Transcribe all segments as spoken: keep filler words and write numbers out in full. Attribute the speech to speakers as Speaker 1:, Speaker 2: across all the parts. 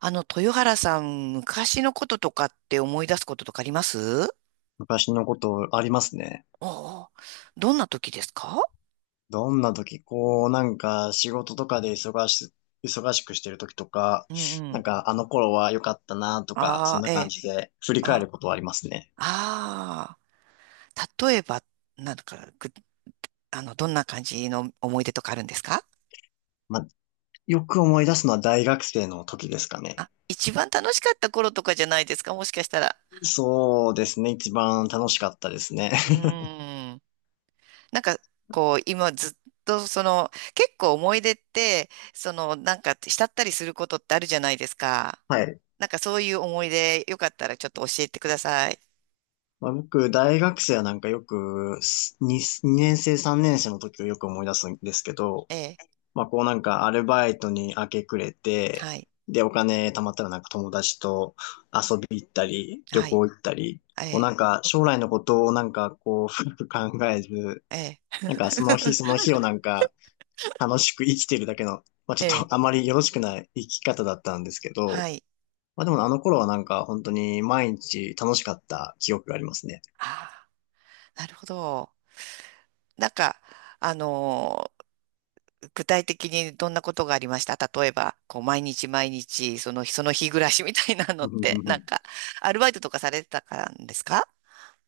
Speaker 1: あの、豊原さん、昔のこととかって思い出すこととかあります
Speaker 2: 昔のことありますね。
Speaker 1: おお、どんな時ですか？
Speaker 2: どんな時、こう、なんか仕事とかで忙し、忙しくしてる時とか、
Speaker 1: うん、う
Speaker 2: なん
Speaker 1: ん。
Speaker 2: かあの頃は良かったなとか、そん
Speaker 1: ああ、
Speaker 2: な
Speaker 1: え
Speaker 2: 感
Speaker 1: え。
Speaker 2: じで振り返
Speaker 1: あ、
Speaker 2: ることはありますね。
Speaker 1: あ、あ、例えば、なんか、ぐあの、どんな感じの思い出とかあるんですか？
Speaker 2: まあ、よく思い出すのは大学生の時ですかね。
Speaker 1: あ、一番楽しかった頃とかじゃないですか、もしかしたら。
Speaker 2: そうですね。一番楽しかったですね。
Speaker 1: うー ん。なんか、こう、今ずっと、その、結構思い出って、その、なんか、慕ったりすることってあるじゃないですか。
Speaker 2: はい。
Speaker 1: なんかそういう思い出、よかったらちょっと教えてください。
Speaker 2: まあ、僕、大学生はなんかよく、ににねん生、さんねん生の時をよく思い出すんですけど、
Speaker 1: ええ、
Speaker 2: まあ、こうなんかアルバイトに明け暮れて、
Speaker 1: はい、
Speaker 2: で、お金貯まったらなんか友達と遊び行ったり、旅
Speaker 1: はい、
Speaker 2: 行行ったり、
Speaker 1: え
Speaker 2: こうな
Speaker 1: え、
Speaker 2: んか将来のことをなんかこう深く考えず、
Speaker 1: ええ、
Speaker 2: なんかその日その 日をなんか楽しく生きてるだけの、まあち
Speaker 1: え
Speaker 2: ょ
Speaker 1: え、
Speaker 2: っとあまりよろしくない生き方だったんですけ
Speaker 1: は
Speaker 2: ど、
Speaker 1: い。
Speaker 2: まあでもあの頃はなんか本当に毎日楽しかった記憶がありますね。
Speaker 1: ああ、なるほど。なんか、あのー具体的にどんなことがありました、例えば、こう、毎日毎日、その日、その日暮らしみたいなの
Speaker 2: う
Speaker 1: っ
Speaker 2: んう
Speaker 1: て、
Speaker 2: んう
Speaker 1: なん
Speaker 2: ん。
Speaker 1: か、アルバイトとかされてたからですか？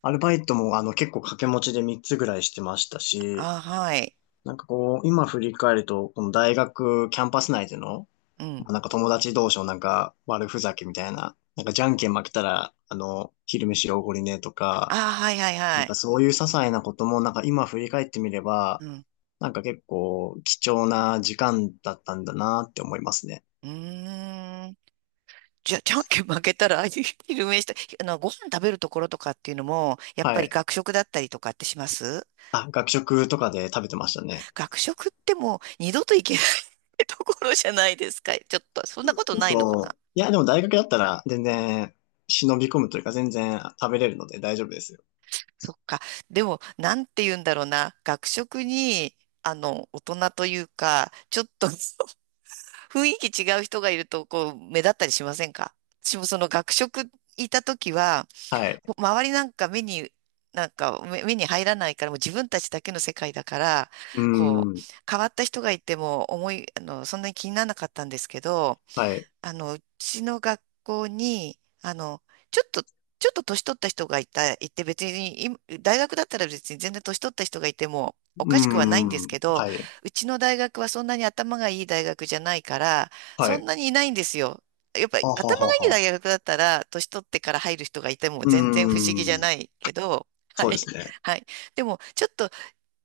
Speaker 2: アルバイトもあの結構掛け持ちでみっつぐらいしてましたし、
Speaker 1: ああ、はい。
Speaker 2: なんかこう、今振り返ると、この大学キャンパス内での、
Speaker 1: う
Speaker 2: ま
Speaker 1: ん。
Speaker 2: あなんか友達同士のなんか悪ふざけみたいな、なんかじゃんけん負けたら、あの、昼飯おごりねとか、
Speaker 1: ああ、はい、はい、
Speaker 2: な
Speaker 1: は
Speaker 2: ん
Speaker 1: い。
Speaker 2: かそういう些細なこともなんか今振り返ってみれば、
Speaker 1: うん。
Speaker 2: なんか結構貴重な時間だったんだなって思いますね。
Speaker 1: うーん。じゃ、じゃんけん負けたら、あい、昼飯した、あの、ご飯食べるところとかっていうのも、やっぱ
Speaker 2: は
Speaker 1: り
Speaker 2: い。
Speaker 1: 学食だったりとかってします？
Speaker 2: あ、学食とかで食べてましたね。
Speaker 1: 学食ってもう二度と行けない ところじゃないですか。ちょっと、そんなことないのかな？
Speaker 2: そう。いや、でも大学だったら全然忍び込むというか全然食べれるので大丈夫ですよ。
Speaker 1: そっか。でも、なんて言うんだろうな。学食に、あの、大人というか、ちょっと 雰囲気違う人がいると、こう、目立ったりしませんか？私もその学食いた時は、
Speaker 2: はい。
Speaker 1: 周りなんか目に、なんか目目に入らないから、もう自分たちだけの世界だから、
Speaker 2: うー
Speaker 1: こう、
Speaker 2: ん。
Speaker 1: 変わった人がいても思い、あの、そんなに気にならなかったんですけど、
Speaker 2: はい。
Speaker 1: あの、うちの学校に、あの、ちょっと、ちょっと年取った人がいた、いて別に、今大学だったら別に全然年取った人がいてもお
Speaker 2: う
Speaker 1: かしくはないんです
Speaker 2: ー
Speaker 1: け
Speaker 2: ん。
Speaker 1: ど、
Speaker 2: はい。
Speaker 1: うちの大学はそんなに頭がいい大学じゃないから、
Speaker 2: は
Speaker 1: そん
Speaker 2: い。
Speaker 1: なにいないんですよ。やっぱり
Speaker 2: あは
Speaker 1: 頭
Speaker 2: は
Speaker 1: がいい
Speaker 2: は。
Speaker 1: 大学だったら、年取ってから入る人がいても
Speaker 2: うー
Speaker 1: 全然不思議じゃな
Speaker 2: ん。
Speaker 1: いけど、は
Speaker 2: そうで
Speaker 1: い。
Speaker 2: すね。
Speaker 1: はい。でも、ちょっと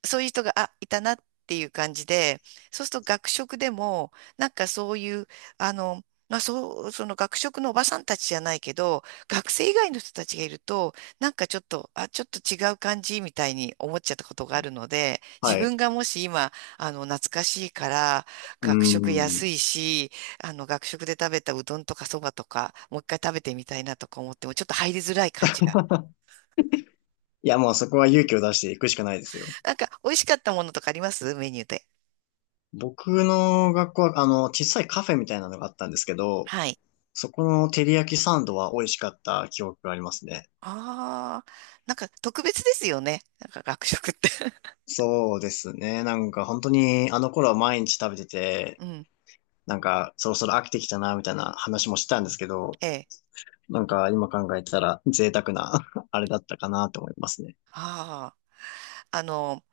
Speaker 1: そういう人が、あ、いたなっていう感じで、そうすると学食でも、なんかそういう、あの、まあ、そう、その学食のおばさんたちじゃないけど、学生以外の人たちがいると、なんかちょっと、あ、ちょっと違う感じみたいに思っちゃったことがあるので、自
Speaker 2: はい。う
Speaker 1: 分がもし今、あの、懐かしいから、
Speaker 2: ー
Speaker 1: 学食
Speaker 2: ん。
Speaker 1: 安いし、あの、学食で食べたうどんとかそばとか、もう一回食べてみたいなとか思っても、ちょっと入りづらい感じが。
Speaker 2: いや、もうそこは勇気を出していくしかないですよ。
Speaker 1: なんか、美味しかったものとかあります、メニューで？
Speaker 2: 僕の学校は、あの、小さいカフェみたいなのがあったんですけど、
Speaker 1: はい。
Speaker 2: そこの照り焼きサンドは美味しかった記憶がありますね。
Speaker 1: ああ、なんか特別ですよね。なんか学食って。
Speaker 2: そうですね。なんか本当にあの頃は毎日食べてて、
Speaker 1: うん。
Speaker 2: なんかそろそろ飽きてきたな、みたいな話もしてたんですけど、
Speaker 1: ええ。
Speaker 2: なんか今考えたら贅沢な あれだったかなと思いますね。
Speaker 1: ああ。あの、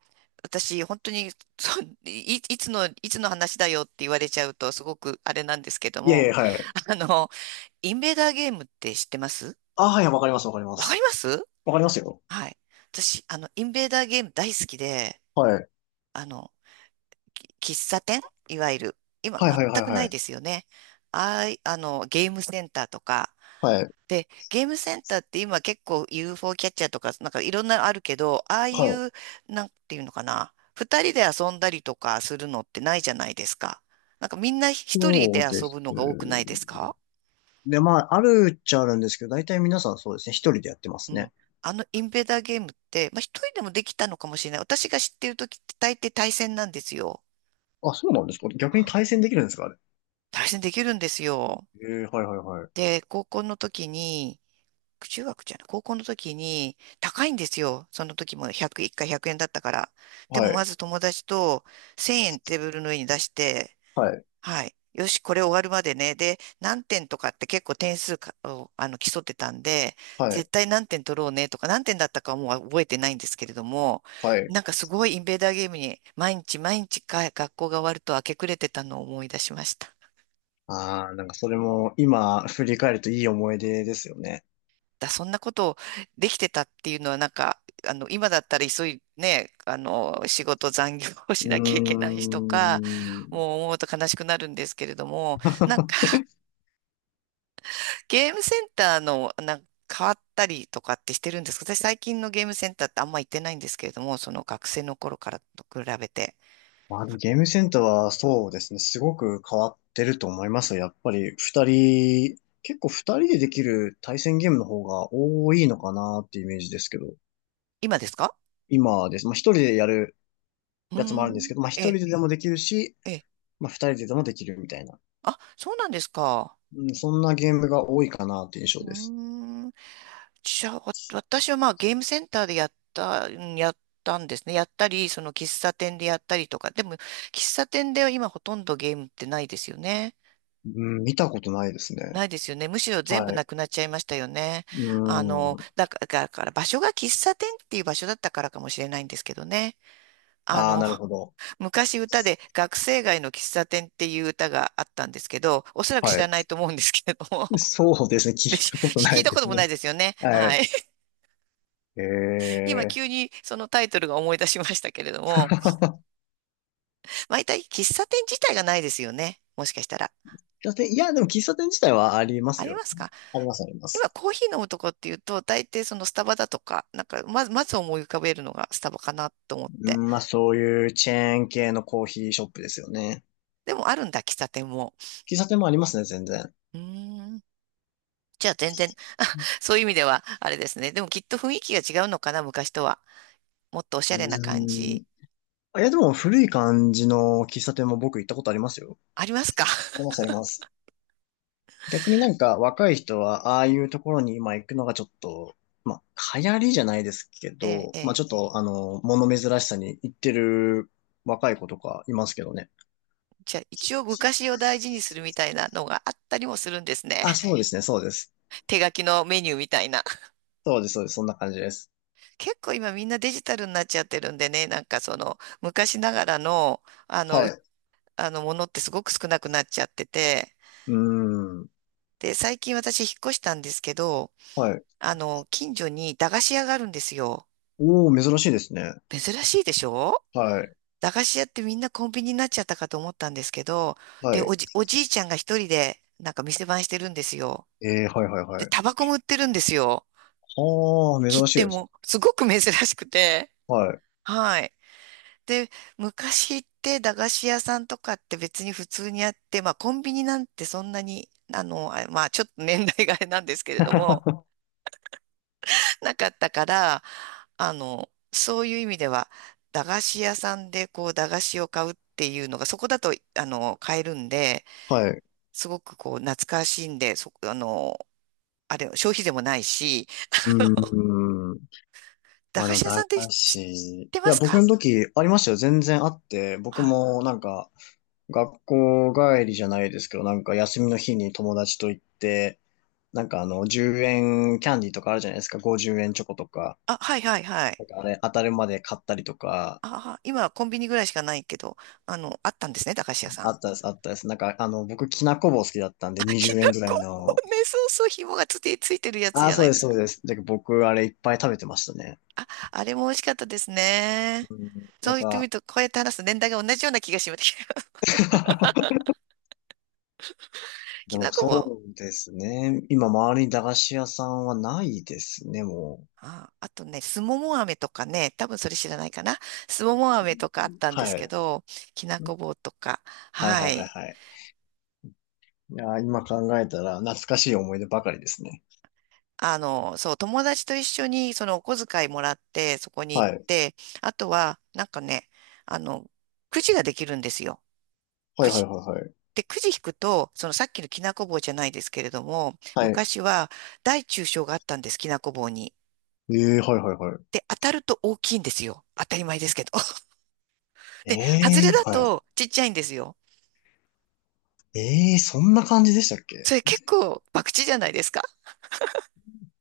Speaker 1: 私、本当に、そう、い、いつの、いつの話だよって言われちゃうと、すごくあれなんですけど
Speaker 2: いやい
Speaker 1: も、
Speaker 2: や、はい。
Speaker 1: あの、インベーダーゲームって知ってます
Speaker 2: あ、はい、わかります、わかりま
Speaker 1: わかり
Speaker 2: す。
Speaker 1: ます
Speaker 2: わかりますよ。
Speaker 1: はい。私、あの、インベーダーゲーム大好きで、
Speaker 2: はい。
Speaker 1: あの、き喫茶店、いわゆる、今
Speaker 2: はいはいは
Speaker 1: 全
Speaker 2: い
Speaker 1: くな
Speaker 2: は
Speaker 1: い
Speaker 2: い。
Speaker 1: ですよね。ああい、あの、ゲームセンターとか、
Speaker 2: はい。
Speaker 1: で、ゲームセンターって今結構 ユーフォー キャッチャーとか、なんかいろんなのあるけど、ああ
Speaker 2: は
Speaker 1: い
Speaker 2: い。
Speaker 1: う、なんていうのかな、二人で遊んだりとかするのってないじゃないですか。なんかみんな一人
Speaker 2: そ
Speaker 1: で
Speaker 2: うで
Speaker 1: 遊
Speaker 2: す。
Speaker 1: ぶのが多くないですか？
Speaker 2: で、まあ、あるっちゃあるんですけど、大体皆さんそうですね、一人でやってま
Speaker 1: う
Speaker 2: すね。
Speaker 1: ん。あのインベーダーゲームって、まあ、一人でもできたのかもしれない。私が知ってる時って大抵対戦なんですよ。
Speaker 2: あ、そうなんですか？逆に
Speaker 1: あ、
Speaker 2: 対戦できるんですかあれ？
Speaker 1: 対戦できるんですよ。
Speaker 2: えー、はいはいはい。
Speaker 1: で、高校の時に、中学じゃない、高校の時に高いんですよ。その時もひゃく、いっかいひゃくえんだったから。で
Speaker 2: は
Speaker 1: もま
Speaker 2: い。
Speaker 1: ず友達とせんえんテーブルの上に出して、
Speaker 2: はい。
Speaker 1: はい。よし、これ終わるまでね。で、何点とかって結構点数かをあの競ってたんで、
Speaker 2: はい。
Speaker 1: 絶対何点取ろうねとか、何点だったかはもう覚えてないんですけれども、
Speaker 2: はい。
Speaker 1: なんかすごいインベーダーゲームに毎日毎日か学校が終わると明け暮れてたのを思い出しました。
Speaker 2: ああ、なんかそれも今振り返るといい思い出ですよね。
Speaker 1: だ、そんなことできてたっていうのは、なんか、あの、今だったら急い、ね、あの、仕事残業を
Speaker 2: う
Speaker 1: しなきゃいけない人か、
Speaker 2: ーん。
Speaker 1: もう思うと悲しくなるんですけれども、なんか、ゲームセンターの、なんか変わったりとかってしてるんですか？私最近のゲームセンターってあんま行ってないんですけれども、その学生の頃からと比べて。
Speaker 2: まあ、ゲームセンターはそうですね、すごく変わってると思いますよ。やっぱり二人、結構二人でできる対戦ゲームの方が多いのかなっていうイメージですけど、
Speaker 1: 今ですか？
Speaker 2: 今です。まあ一人でやる
Speaker 1: う
Speaker 2: やつもあ
Speaker 1: ー
Speaker 2: るんです
Speaker 1: ん、
Speaker 2: けど、まあ一
Speaker 1: ええ、
Speaker 2: 人ででもできるし、
Speaker 1: ええ。
Speaker 2: まあ二人ででもできるみたいな。
Speaker 1: あ、そうなんですか。
Speaker 2: うん、そんなゲームが多いかなって印
Speaker 1: う
Speaker 2: 象です。
Speaker 1: ーん。じゃあ、わ私はまあゲームセンターでやった、うんやったんですね。やったり、その喫茶店でやったりとか。でも、喫茶店では今ほとんどゲームってないですよね。
Speaker 2: うん、見たことないですね。
Speaker 1: ないですよね。むしろ全部
Speaker 2: は
Speaker 1: な
Speaker 2: い。
Speaker 1: くなっちゃいましたよね。
Speaker 2: う
Speaker 1: あの、
Speaker 2: ん。
Speaker 1: だから、だから場所が喫茶店っていう場所だったからかもしれないんですけどね。あ
Speaker 2: ああ、
Speaker 1: の、
Speaker 2: なる ほど。
Speaker 1: 昔歌で学生街の喫茶店っていう歌があったんですけど、おそらく知
Speaker 2: は
Speaker 1: ら
Speaker 2: い。
Speaker 1: ないと思うんですけれども。
Speaker 2: そうですね、
Speaker 1: で、
Speaker 2: 聞い
Speaker 1: し
Speaker 2: たことな
Speaker 1: 聞い
Speaker 2: い
Speaker 1: た
Speaker 2: で
Speaker 1: こ
Speaker 2: す
Speaker 1: ともな
Speaker 2: ね。
Speaker 1: いですよね。
Speaker 2: は
Speaker 1: は
Speaker 2: い。
Speaker 1: い。今
Speaker 2: ええ、
Speaker 1: 急にそのタイトルが思い出しましたけれども、毎回喫茶店自体がないですよね。もしかしたら。
Speaker 2: 喫茶店、いや、でも喫茶店自体はありま
Speaker 1: あ
Speaker 2: す
Speaker 1: り
Speaker 2: よ。
Speaker 1: ますか？
Speaker 2: あります、あります。
Speaker 1: 今コーヒー飲むとこっていうと、大抵そのスタバだとか、なんかまず、まず思い浮かべるのがスタバかなと思っ
Speaker 2: う
Speaker 1: て。
Speaker 2: ん、まあそういうチェーン系のコーヒーショップですよね。
Speaker 1: でもあるんだ、喫茶店も。
Speaker 2: 喫茶店もありますね、全然。
Speaker 1: うーん。じゃあ全然、そういう意味ではあれですね。でもきっと雰囲気が違うのかな、昔とは。もっとおしゃ
Speaker 2: う
Speaker 1: れな感
Speaker 2: ー
Speaker 1: じ。
Speaker 2: ん。あ、いや、でも古い感じの喫茶店も僕行ったことありますよ。
Speaker 1: ありますか？
Speaker 2: あります、あります。逆になんか若い人はああいうところに今行くのがちょっと、まあ流行りじゃないですけ
Speaker 1: ええ、
Speaker 2: ど、
Speaker 1: え
Speaker 2: まあ
Speaker 1: え。
Speaker 2: ちょっとあの、物珍しさに行ってる若い子とかいますけどね。
Speaker 1: じゃあ一応昔を大事にするみたいなのがあったりもするんですね。
Speaker 2: あ、そうですね、そうです。
Speaker 1: 手書きのメニューみたいな。
Speaker 2: そうです、そうです。そんな感じです。
Speaker 1: 結構今みんなデジタルになっちゃってるんでね、なんかその昔ながらの、あの、
Speaker 2: は
Speaker 1: う
Speaker 2: い。う
Speaker 1: あのものってすごく少なくなっちゃってて、
Speaker 2: ーん。
Speaker 1: で、最近私引っ越したんですけど、
Speaker 2: はい。
Speaker 1: あの、近所に駄菓子屋があるんですよ。
Speaker 2: おー、珍しいですね。
Speaker 1: 珍しいでしょ？
Speaker 2: はい。
Speaker 1: 駄菓子屋ってみんなコンビニになっちゃったかと思ったんですけど、
Speaker 2: は
Speaker 1: で、
Speaker 2: い。
Speaker 1: おじ、おじいちゃんが一人でなんか店番してるんですよ。
Speaker 2: えー、はい、はい、
Speaker 1: で、
Speaker 2: はい。
Speaker 1: タバコも売ってるんですよ。
Speaker 2: はー、
Speaker 1: 切
Speaker 2: 珍しい
Speaker 1: 手
Speaker 2: です。
Speaker 1: も。すごく珍しくて。
Speaker 2: はい。
Speaker 1: はい。で、昔って駄菓子屋さんとかって別に普通にあって、まあコンビニなんてそんなに、あの、あまあちょっと年代があれなんですけれども、なかったから、あの、そういう意味では、駄菓子屋さんでこう駄菓子を買うっていうのが、そこだと、あの、買えるんで、
Speaker 2: はい。
Speaker 1: すごくこう懐かしいんで、そ、あの、あれ、消費税もないし、
Speaker 2: うーん。
Speaker 1: 駄
Speaker 2: まあで
Speaker 1: 菓
Speaker 2: も、
Speaker 1: 子屋さん
Speaker 2: 駄
Speaker 1: って知
Speaker 2: 菓子。
Speaker 1: っ
Speaker 2: い
Speaker 1: てま
Speaker 2: や、
Speaker 1: す
Speaker 2: 僕
Speaker 1: か？
Speaker 2: の時ありましたよ。全然あって。僕
Speaker 1: はい。
Speaker 2: もなんか、学校帰りじゃないですけど、なんか休みの日に友達と行って、なんかあの、じゅうえんキャンディーとかあるじゃないですか。ごじゅうえんチョコとか。
Speaker 1: あ、はいはいはい。
Speaker 2: なんかあれ、当たるまで買ったりとか、
Speaker 1: ああ、今はコンビニぐらいしかないけど、あの、あったんですね、駄菓子屋さ
Speaker 2: あ
Speaker 1: ん。
Speaker 2: った です、あったです。なんか、あの、僕、きなこ棒好きだったん
Speaker 1: あ、
Speaker 2: で、
Speaker 1: き
Speaker 2: にじゅうえん
Speaker 1: な
Speaker 2: ぐら
Speaker 1: こ。
Speaker 2: いの。
Speaker 1: ね、そうそう、紐がつて、ついてるやつ
Speaker 2: あ
Speaker 1: じ
Speaker 2: あ、
Speaker 1: ゃ
Speaker 2: そ
Speaker 1: な
Speaker 2: う
Speaker 1: い
Speaker 2: で
Speaker 1: で
Speaker 2: す、
Speaker 1: す
Speaker 2: そ
Speaker 1: か。
Speaker 2: うです。で、僕、あれいっぱい食べてましたね。
Speaker 1: あ、あれも美味しかったですね。
Speaker 2: うん、
Speaker 1: そ
Speaker 2: な
Speaker 1: う
Speaker 2: ん
Speaker 1: 言ってみる
Speaker 2: か、
Speaker 1: と、こうやって話す年代が同じような気がします。
Speaker 2: で
Speaker 1: き
Speaker 2: も
Speaker 1: なこ
Speaker 2: そ
Speaker 1: も、
Speaker 2: うですね。今、周りに駄菓子屋さんはないですね、も
Speaker 1: あ、あとね、すもも飴とかね、多分それ知らないかな。すもも飴とかあっ
Speaker 2: う。
Speaker 1: たんです
Speaker 2: は
Speaker 1: け
Speaker 2: い。
Speaker 1: ど、きなこ棒とか、
Speaker 2: はいは
Speaker 1: は
Speaker 2: いはい
Speaker 1: い。
Speaker 2: はい。いやー、今考えたら懐かしい思い出ばかりですね。
Speaker 1: あの、そう、友達と一緒にそのお小遣いもらって、そこに行
Speaker 2: は
Speaker 1: っ
Speaker 2: い。
Speaker 1: て、あとは、なんかね、あの、くじができるんですよ。
Speaker 2: はい
Speaker 1: く
Speaker 2: はい
Speaker 1: じ。
Speaker 2: はいはい。
Speaker 1: で、くじ引くと、そのさっきのきなこ棒じゃないですけれども、
Speaker 2: はい。
Speaker 1: 昔は大中小があったんです、きなこ棒に。
Speaker 2: ええー、はいはいはい。
Speaker 1: で、当たると大きいんですよ。当たり前ですけど。
Speaker 2: え
Speaker 1: で、外れ
Speaker 2: え
Speaker 1: だ
Speaker 2: ー、はい。
Speaker 1: とちっちゃいんですよ。
Speaker 2: ええー、そんな感じでしたっけ？
Speaker 1: それ結構博打じゃないですか。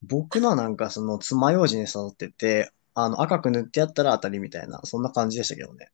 Speaker 2: 僕のはなんかその爪楊枝に刺さってて、あの赤く塗ってやったら当たりみたいな、そんな感じでしたけどね。